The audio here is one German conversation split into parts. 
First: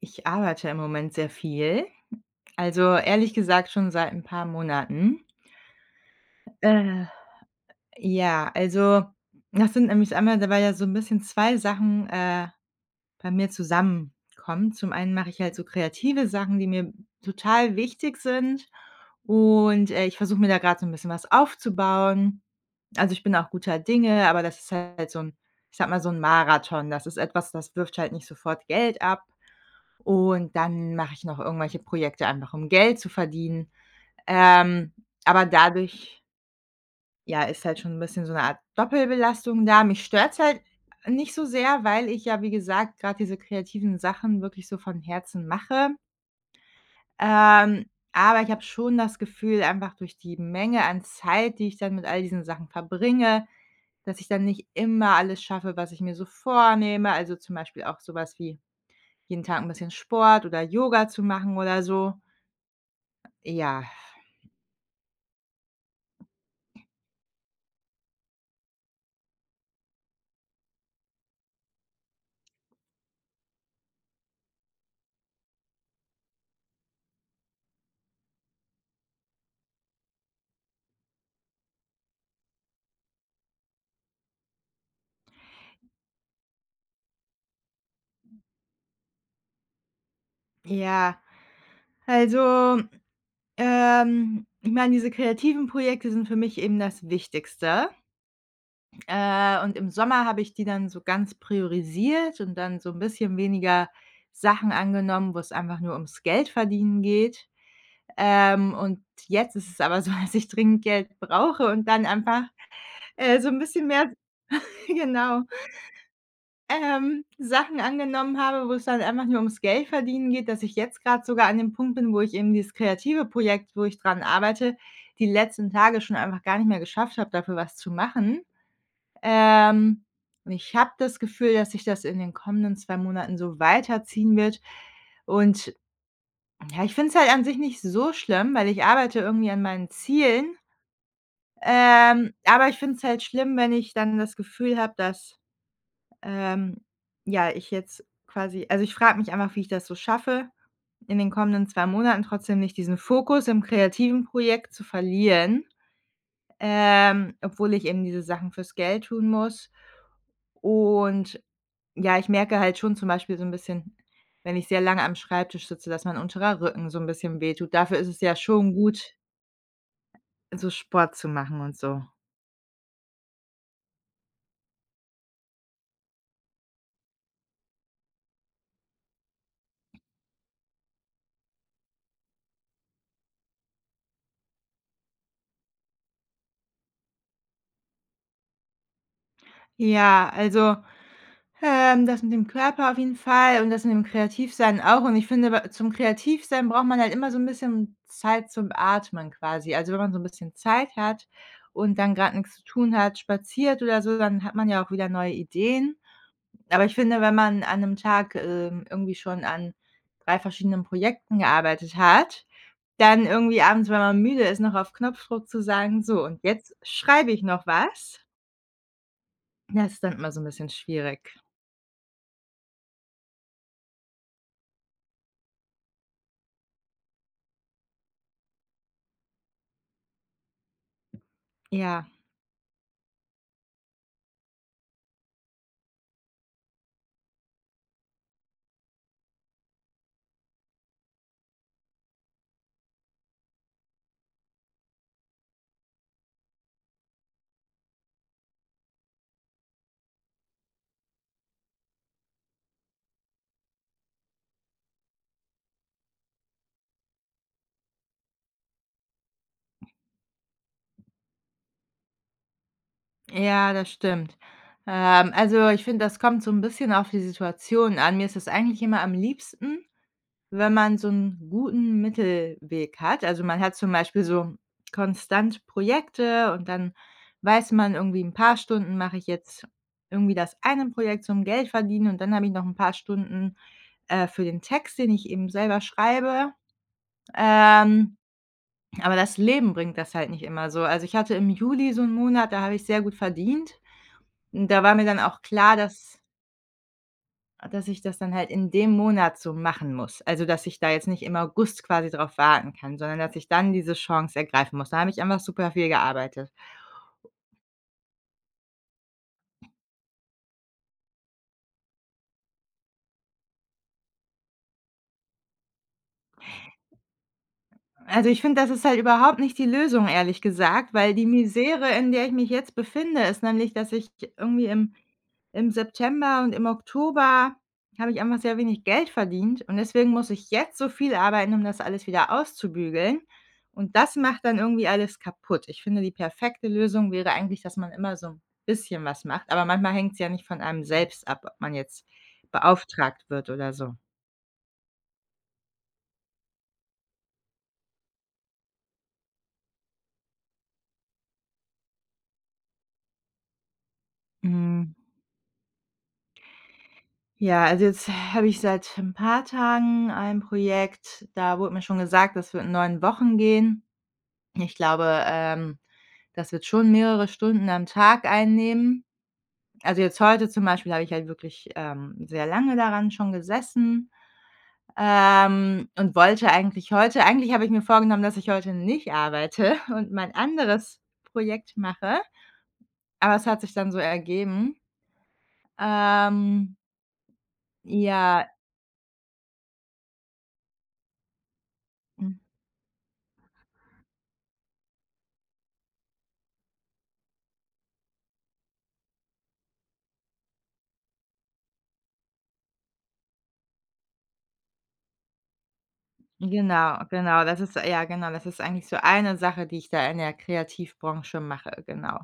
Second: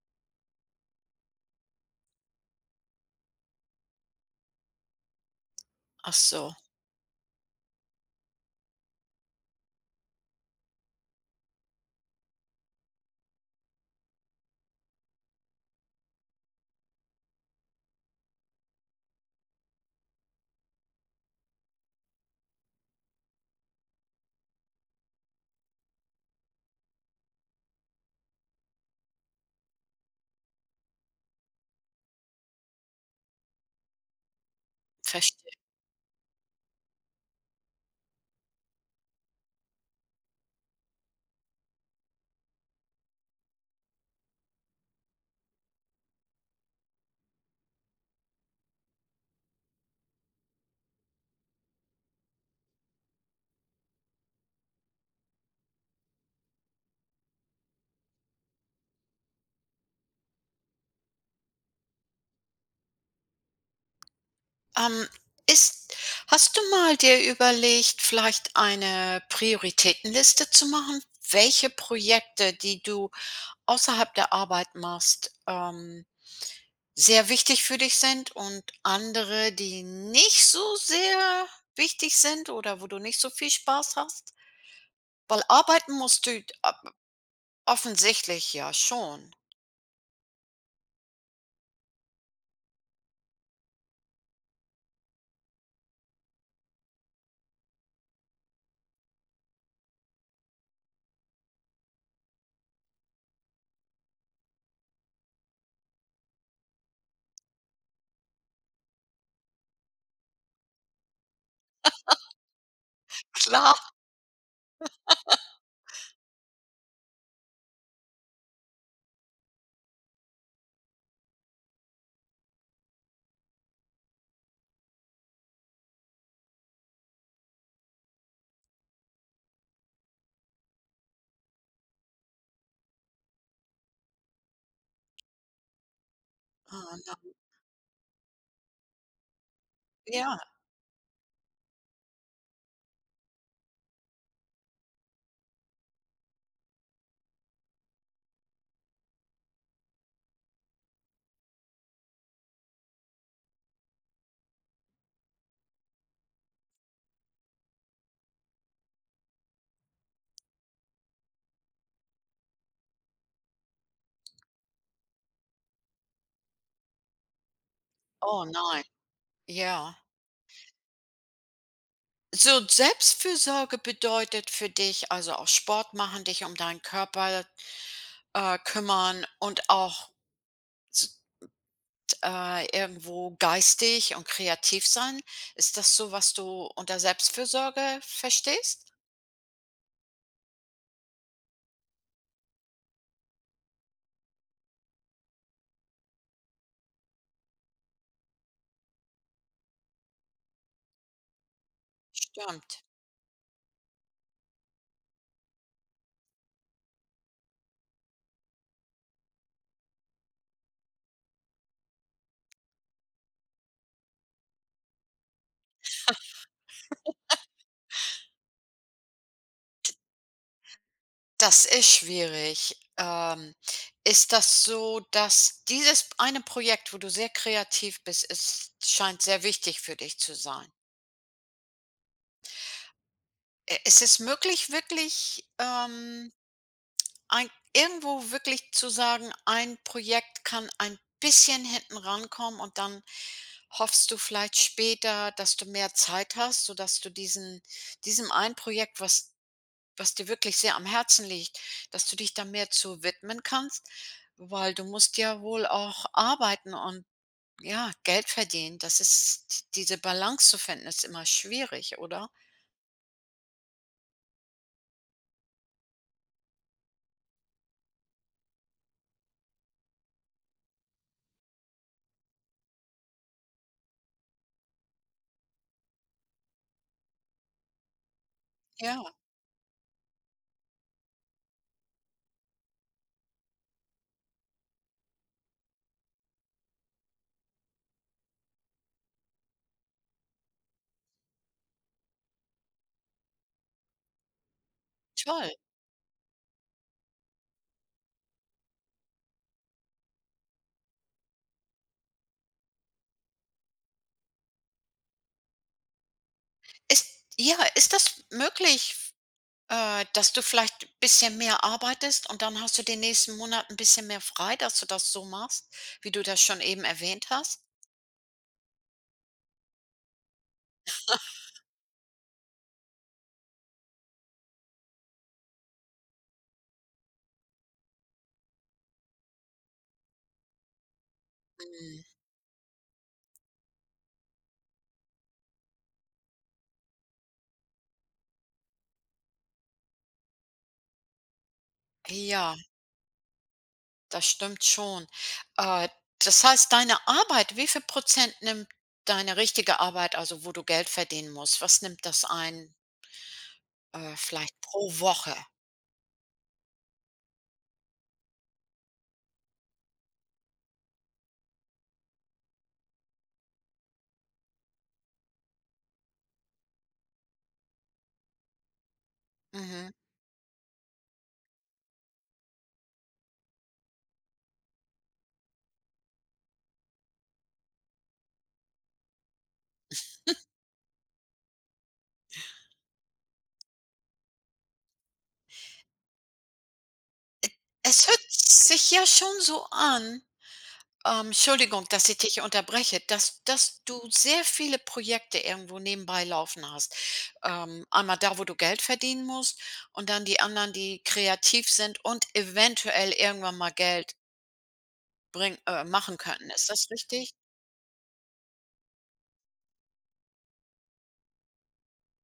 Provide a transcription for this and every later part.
Ich arbeite im Moment sehr viel. Also, ehrlich gesagt schon seit ein paar Monaten. Ach so, Äh, ja, also, das sind nämlich einmal weil ja so ein bisschen 2 Sachen, bei mir zusammenkommen. Zum einen mache ich halt so kreative Sachen, die mir total wichtig sind und, ich versuche mir da gerade so ein bisschen was aufzubauen. Also, ich bin auch guter Dinge, aber das ist halt so ein, ich sag mal, so ein Marathon. Das ist etwas, das wirft halt nicht sofort Geld ab. Und dann mache ich noch irgendwelche Projekte einfach, um Geld zu verdienen. Ähm, aber verstehe. dadurch, ja, ist halt schon 'n bisschen so 'ne Art Doppelbelastung da. Mich stört's halt nicht so sehr, weil ich ja, wie gesagt, grad diese kreativen Sachen wirklich so von Herzen mache. Ähm, aber ich habe schon das Gefühl, einfach durch die Menge an Zeit, die ich dann mit all diesen Sachen verbringe, dass ich dann nicht immer alles schaffe, was ich mir so vornehme. Also, zum Beispiel auch so was wie jeden Tag 'n bisschen Sport oder Yoga zu machen oder so. Ja, Ähm, ist Hast du mal dir überlegt, vielleicht eine Prioritätenliste zu machen, welche Projekte, die du außerhalb der Arbeit machst, sehr wichtig für dich sind und andere, die nicht so sehr wichtig sind oder wo du nicht so viel Spaß hast? Weil arbeiten musst du a offensichtlich ja schon. ja. Also, ich meine, diese kreativen Projekte sind für mich eben das Wichtigste. Und im Sommer habe ich die dann so ganz priorisiert und dann so ein bisschen weniger Sachen angenommen, wo es einfach nur ums Geld verdienen geht. Und jetzt ist es aber so, dass ich dringend Geld brauche und dann einfach, so ein Klar. bisschen mehr genau. Sachen angenommen habe, wo es dann einfach nur ums Geld verdienen geht, dass ich jetzt gerade sogar an dem Punkt bin, wo ich eben dieses kreative Projekt, wo ich dran arbeite, die letzten Tage schon einfach gar nicht mehr geschafft habe, dafür was zu machen. Ähm, und ich habe das Gefühl, dass sich das in den kommenden 2 Monaten so weiterziehen wird. Und ja, ich Ah, finde es na halt an sich nicht so schlimm, weil ich arbeite irgendwie an meinen ja. Zielen. Aber ich finde es halt schlimm, wenn ich dann das Gefühl habe, dass ähm, ja, ich jetzt quasi also, ich frage mich einfach, wie ich das so schaffe, in den kommenden 2 Monaten trotzdem nicht diesen Fokus im kreativen Projekt zu verlieren, obwohl ich eben diese Sachen fürs Geld tun muss. Und ja, ich merke halt schon zum Beispiel so ein bisschen, wenn ich sehr lange am Schreibtisch sitze, dass mein unterer Rücken so ein bisschen wehtut. Dafür ist es ja Oh schon nein. gut, Ja. so Sport zu machen und so. So, Selbstfürsorge bedeutet für dich, also auch Sport machen, dich um deinen Körper, kümmern und auch s irgendwo geistig und kreativ sein. Ist das so, was du unter Selbstfürsorge verstehst? Ja, also das mit dem Körper auf jeden Fall und das mit dem Kreativsein auch. Und ich finde, bei zum Kreativsein braucht man halt immer so ein bisschen Zeit zum Atmen quasi. Also, wenn man so ein bisschen Zeit hat und dann gerade nichts zu Stimmt. tun hat, spaziert oder so, dann hat man ja auch wieder neue Ideen. Aber ich finde, wenn man an einem Tag, irgendwie schon an 3 verschiedenen Projekten gearbeitet hat, dann irgendwie abends, wenn man müde ist, noch auf Knopfdruck zu sagen: „So, und jetzt schreibe ich noch was.“ Das ist dann immer so ein bisschen schwierig. Das ist schwierig. Ist das so, dass dieses eine Projekt, wo du sehr kreativ bist, ist scheint sehr wichtig für dich zu sein. Ja. I Ist es möglich, wirklich, Ein irgendwo wirklich zu sagen, ein Projekt kann ein bisschen hinten rankommen und dann hoffst du vielleicht später, dass du mehr Zeit hast, sodass du diesen diesem ein Projekt, was dir wirklich sehr am Herzen liegt, dass du dich da mehr zu widmen kannst, weil du musst ja wohl auch arbeiten und ja, Geld verdienen. Das ist, diese Balance zu finden, ist immer schwierig, oder? Ja, das stimmt. Also, ich finde, das kommt so ein bisschen auf die Situation an. Mir ist es eigentlich immer am liebsten, wenn man so einen guten Mittelweg hat. Also, man hat zum Beispiel so konstant Projekte und dann weiß man irgendwie, ein paar Stunden Ja, mache ich jetzt irgendwie das eine Projekt zum Geld verdienen und dann habe ich noch ein paar Stunden, für den Text, den ich eben selber schreibe. Ähm, aber das Leben bringt das halt nicht immer so. Also, ich hatte im Juli so einen Monat, da habe ich sehr gut verdient. Und da war mir dann auch toll. klar, dass dass ich das dann halt in dem Monat so machen muss. Also, dass ich da jetzt nicht im August quasi drauf warten kann, sondern dass ich dann diese Chance ergreifen muss. Da habe ich einfach super viel gearbeitet. Ist Ja, ist das möglich? Dass du vielleicht ein bisschen mehr arbeitest und dann hast du den nächsten Monat ein bisschen mehr frei, dass du das so machst, wie du das schon eben erwähnt hast? Also, ich finde, das ist halt überhaupt nicht die Lösung, ehrlich gesagt, weil die Misere, in der ich mich jetzt befinde, ist nämlich, dass ich irgendwie im September und im Oktober habe ich einfach sehr wenig Geld verdient und deswegen muss ich jetzt so viel arbeiten, um das alles Mhm. wieder auszubügeln und das macht dann irgendwie alles kaputt. Ich finde, die perfekte Lösung wäre eigentlich, dass man immer so ein bisschen was macht, aber manchmal hängt es ja nicht von einem selbst ab, ob man jetzt Ja, beauftragt wird oder so. das stimmt schon. Äh, Das heißt, deine Arbeit, wie viel Prozent nimmt deine richtige Arbeit, also wo du Geld verdienen musst, was nimmt das ein, vielleicht pro Mhm. Woche? Ja, also jetzt habe ich seit ein paar Tagen ein Projekt, da wurde mir schon gesagt, das wird in 9 Wochen gehen. Ich glaube, das wird schon mehrere Stunden am Tag einnehmen. Mhm. Also, jetzt heute zum Beispiel habe ich halt wirklich, sehr lange daran schon gesessen, und wollte eigentlich heute eigentlich habe ich mir vorgenommen, dass ich heute nicht arbeite und mein anderes Projekt mache, aber es hat sich dann so ergeben. Ähm, Es hört ja. sich ja schon so an. Entschuldigung, dass ich dich unterbreche, dass du sehr viele Projekte irgendwo nebenbei laufen hast. Einmal da, wo du Geld verdienen musst, und dann die anderen, die kreativ sind und eventuell irgendwann mal Geld bring machen könnten. Ist das Genau, richtig? genau. Das ist ja, genau, das ist eigentlich so eine Sache, die ich da in der Kreativbranche mache, genau.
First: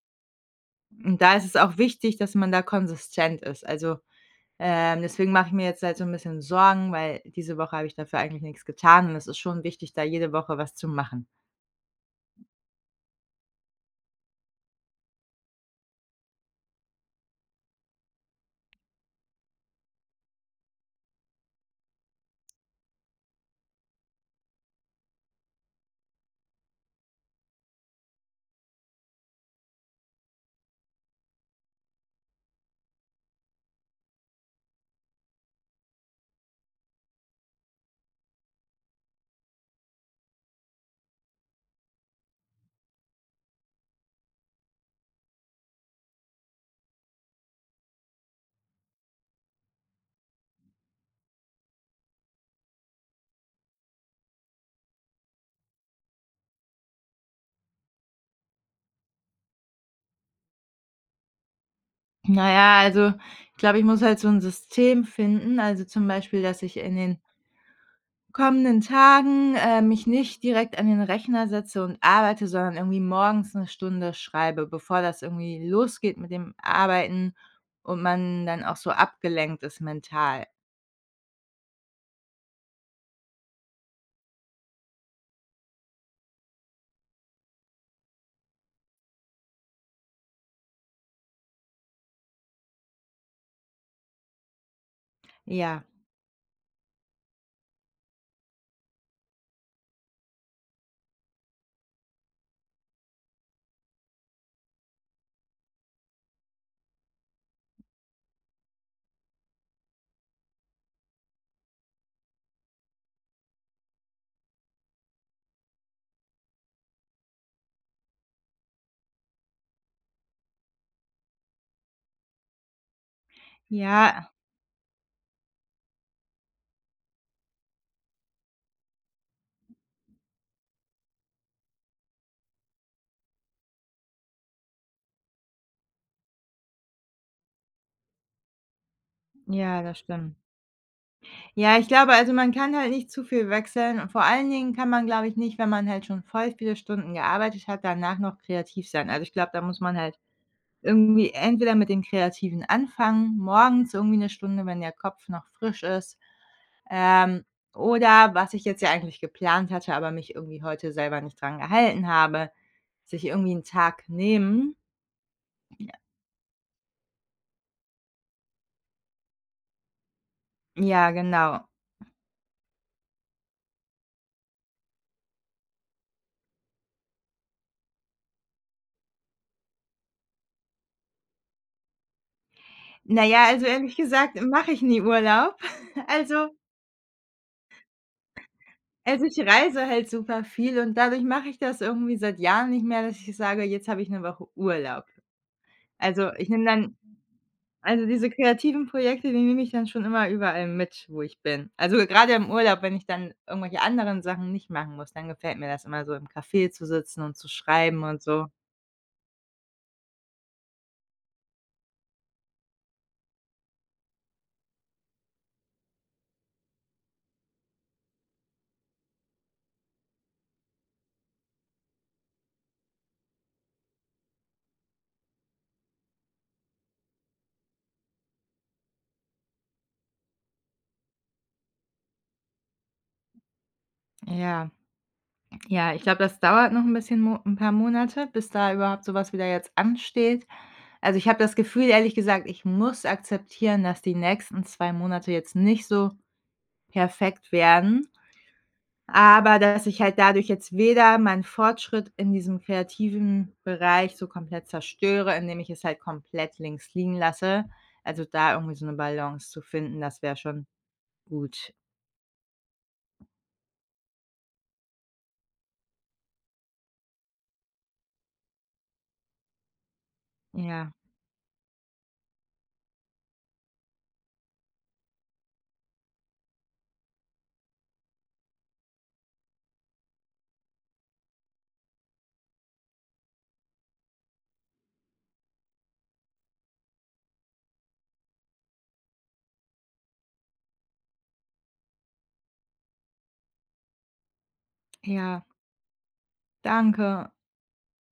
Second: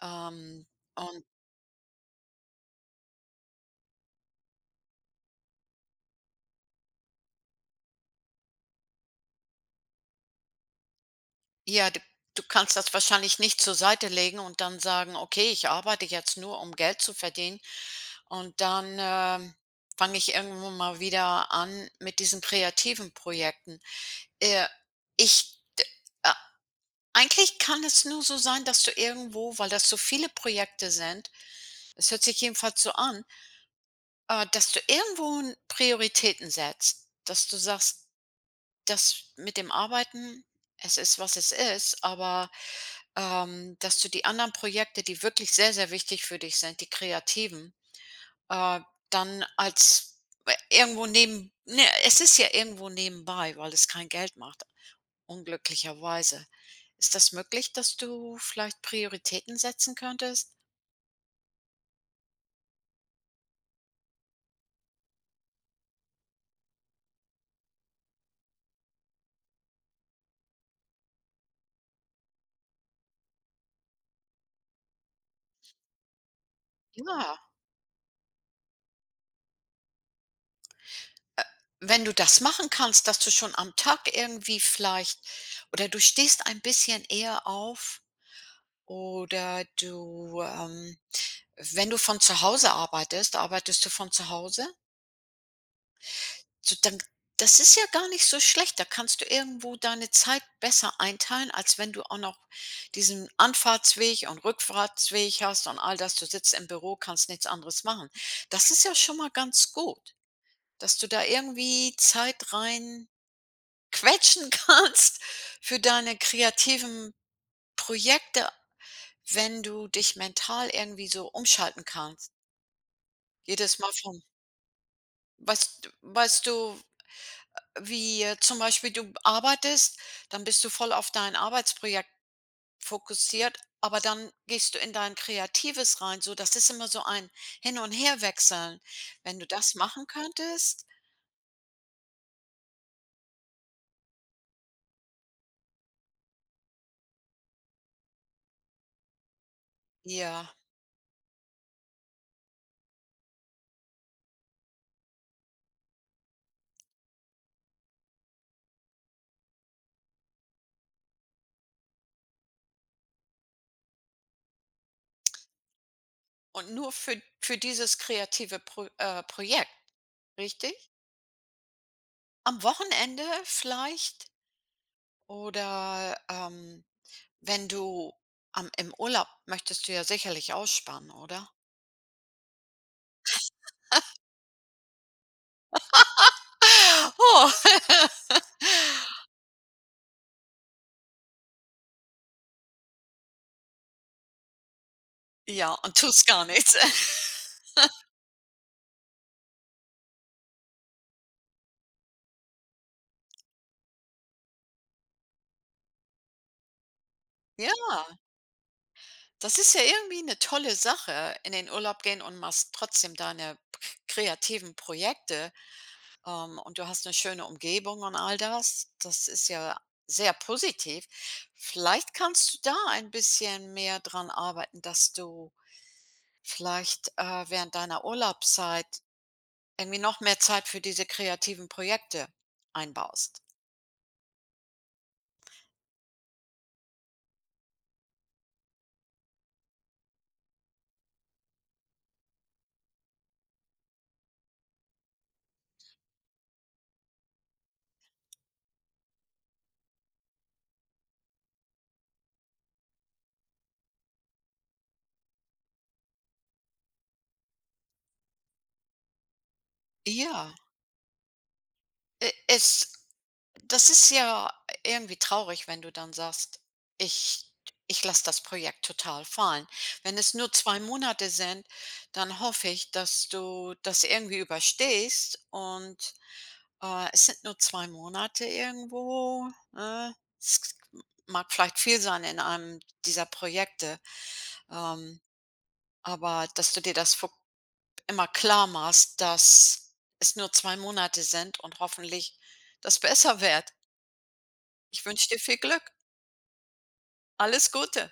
Ähm, Und und da ist es auch wichtig, dass man da konsistent ist. Also, deswegen mache ich mir jetzt halt so ein bisschen Sorgen, weil diese Woche habe ich dafür eigentlich nichts getan und es ist schon wichtig, da jede Woche was zu machen. ja, d du kannst das wahrscheinlich nicht zur Seite legen und dann sagen: „Okay, ich arbeite jetzt nur, um Geld zu verdienen, und dann, fange ich irgendwann mal wieder an mit diesen kreativen Projekten.“ Äh, ich äh, Eigentlich kann es nur so sein, dass du irgendwo, weil das so viele Projekte sind, es hört sich jedenfalls so an, dass du irgendwo 'n Prioritäten setzt, dass du sagst: „Das mit dem Arbeiten, es ist, was es ist“, aber, dass du die anderen Projekte, die wirklich sehr, sehr wichtig für dich sind, die kreativen, äh, dann als irgendwo neben, ne, es ist ja irgendwo nebenbei, weil es kein Geld macht. Unglücklicherweise. Ist das möglich, dass du vielleicht Prioritäten setzen könntest? Naja, also, ich glaube, ich muss halt so ein System finden, also, zum Beispiel, dass ich in den kommenden Tagen, mich nicht direkt an den Rechner setze und arbeite, sondern irgendwie morgens eine Stunde schreibe, bevor das irgendwie losgeht mit dem Arbeiten Ja, und man dann auch so abgelenkt ist mental. wenn du das machen kannst, dass du schon am Tag irgendwie vielleicht, oder du stehst ein bisschen eher auf, oder du, wenn du von zu Hause arbeitest, arbeitest du von zu Hause? Ja, So, dann, das ist ja gar nicht so schlecht. Da kannst du irgendwo deine Zeit besser einteilen, als wenn du auch noch diesen Anfahrtsweg und Rückfahrtsweg hast und all das. Du sitzt im Büro, kannst nichts anderes machen. Das ist ja schon mal ganz gut, dass du da irgendwie Zeit rein quetschen kannst für deine kreativen Projekte, wenn du dich mental irgendwie so umschalten kannst. Jedes Mal vom ja, weißt weißt du Wie zum Beispiel, du arbeitest, dann bist du voll auf dein Arbeitsprojekt fokussiert, aber dann gehst du in dein Kreatives rein. So, das ist immer so ein Hin- und Herwechseln. Wenn du das ja, das machen stimmt. könntest, Ja, ich glaube, also, man kann halt nicht zu viel wechseln und vor allen Dingen kann man, glaube ich, nicht, wenn man halt schon voll viele Stunden gearbeitet hat, danach noch kreativ sein. Also, ich glaube, da muss man halt ja, irgendwie entweder mit dem Kreativen anfangen, morgens irgendwie 'ne Stunde, wenn der Kopf noch frisch ist, ähm, oder was ich jetzt ja eigentlich geplant hatte, aber mich irgendwie heute selber nicht dran gehalten habe, sich irgendwie 'n Tag nehmen. und nur für dieses kreative Projekt, richtig? Ja, genau. Am Wochenende vielleicht, oder wenn du im Urlaub, möchtest du ja sicherlich ausspannen, oder? Na ja, also, ehrlich gesagt mache ich nie Urlaub. Also Oh, also, ich reise halt super viel und dadurch mache ich das irgendwie seit Jahren nicht mehr, dass ich sage: „Jetzt habe ich 'ne Woche Urlaub.“ ja, und tust Also, gar ich nehme nichts. dann also, diese kreativen Projekte, die nehme ich dann schon immer überall mit, wo ich bin. Also, gerade im Urlaub, wenn ich dann irgendwelche anderen Sachen nicht machen muss, dann gefällt mir das immer so, im Café zu sitzen und zu Ja, schreiben und so. das ist ja irgendwie eine tolle Sache, in den Urlaub gehen und machst trotzdem deine k kreativen Projekte, und du hast eine schöne Umgebung und all das. Das ist ja sehr positiv. Vielleicht kannst du da ein bisschen mehr dran arbeiten, dass du vielleicht, während deiner Urlaubszeit irgendwie noch mehr Zeit für diese kreativen Projekte einbaust. Ja, ja, ich glaube, das dauert noch ein bisschen Mo 'n paar Monate, bis da überhaupt so was wieder jetzt ansteht. Also, ich habe das Gefühl, ehrlich gesagt, ich muss akzeptieren, dass die nächsten 2 Monate jetzt nicht so perfekt werden. Aber dass ich halt dadurch jetzt weder meinen Fortschritt in diesem kreativen Bereich so komplett zerstöre, indem ich es halt komplett links liegen lasse. Also, da irgendwie so 'ne Balance zu finden, das wäre Ja, schon gut. e es das ist ja irgendwie traurig, wenn du dann sagst: „Ich ich lasse das Projekt total fallen.“ Wenn es nur 2 Ja, Monate sind, dann hoffe ich, dass du das irgendwie überstehst, und, es sind nur 2 Monate irgendwo, ne? Es mag vielleicht viel sein in einem dieser Projekte, ähm, aber dass du dir das vor immer klar machst, dass es nur 2 Monate sind und hoffentlich das besser wird. Ich wünsche dir ja, viel Glück. danke. Alles Gute.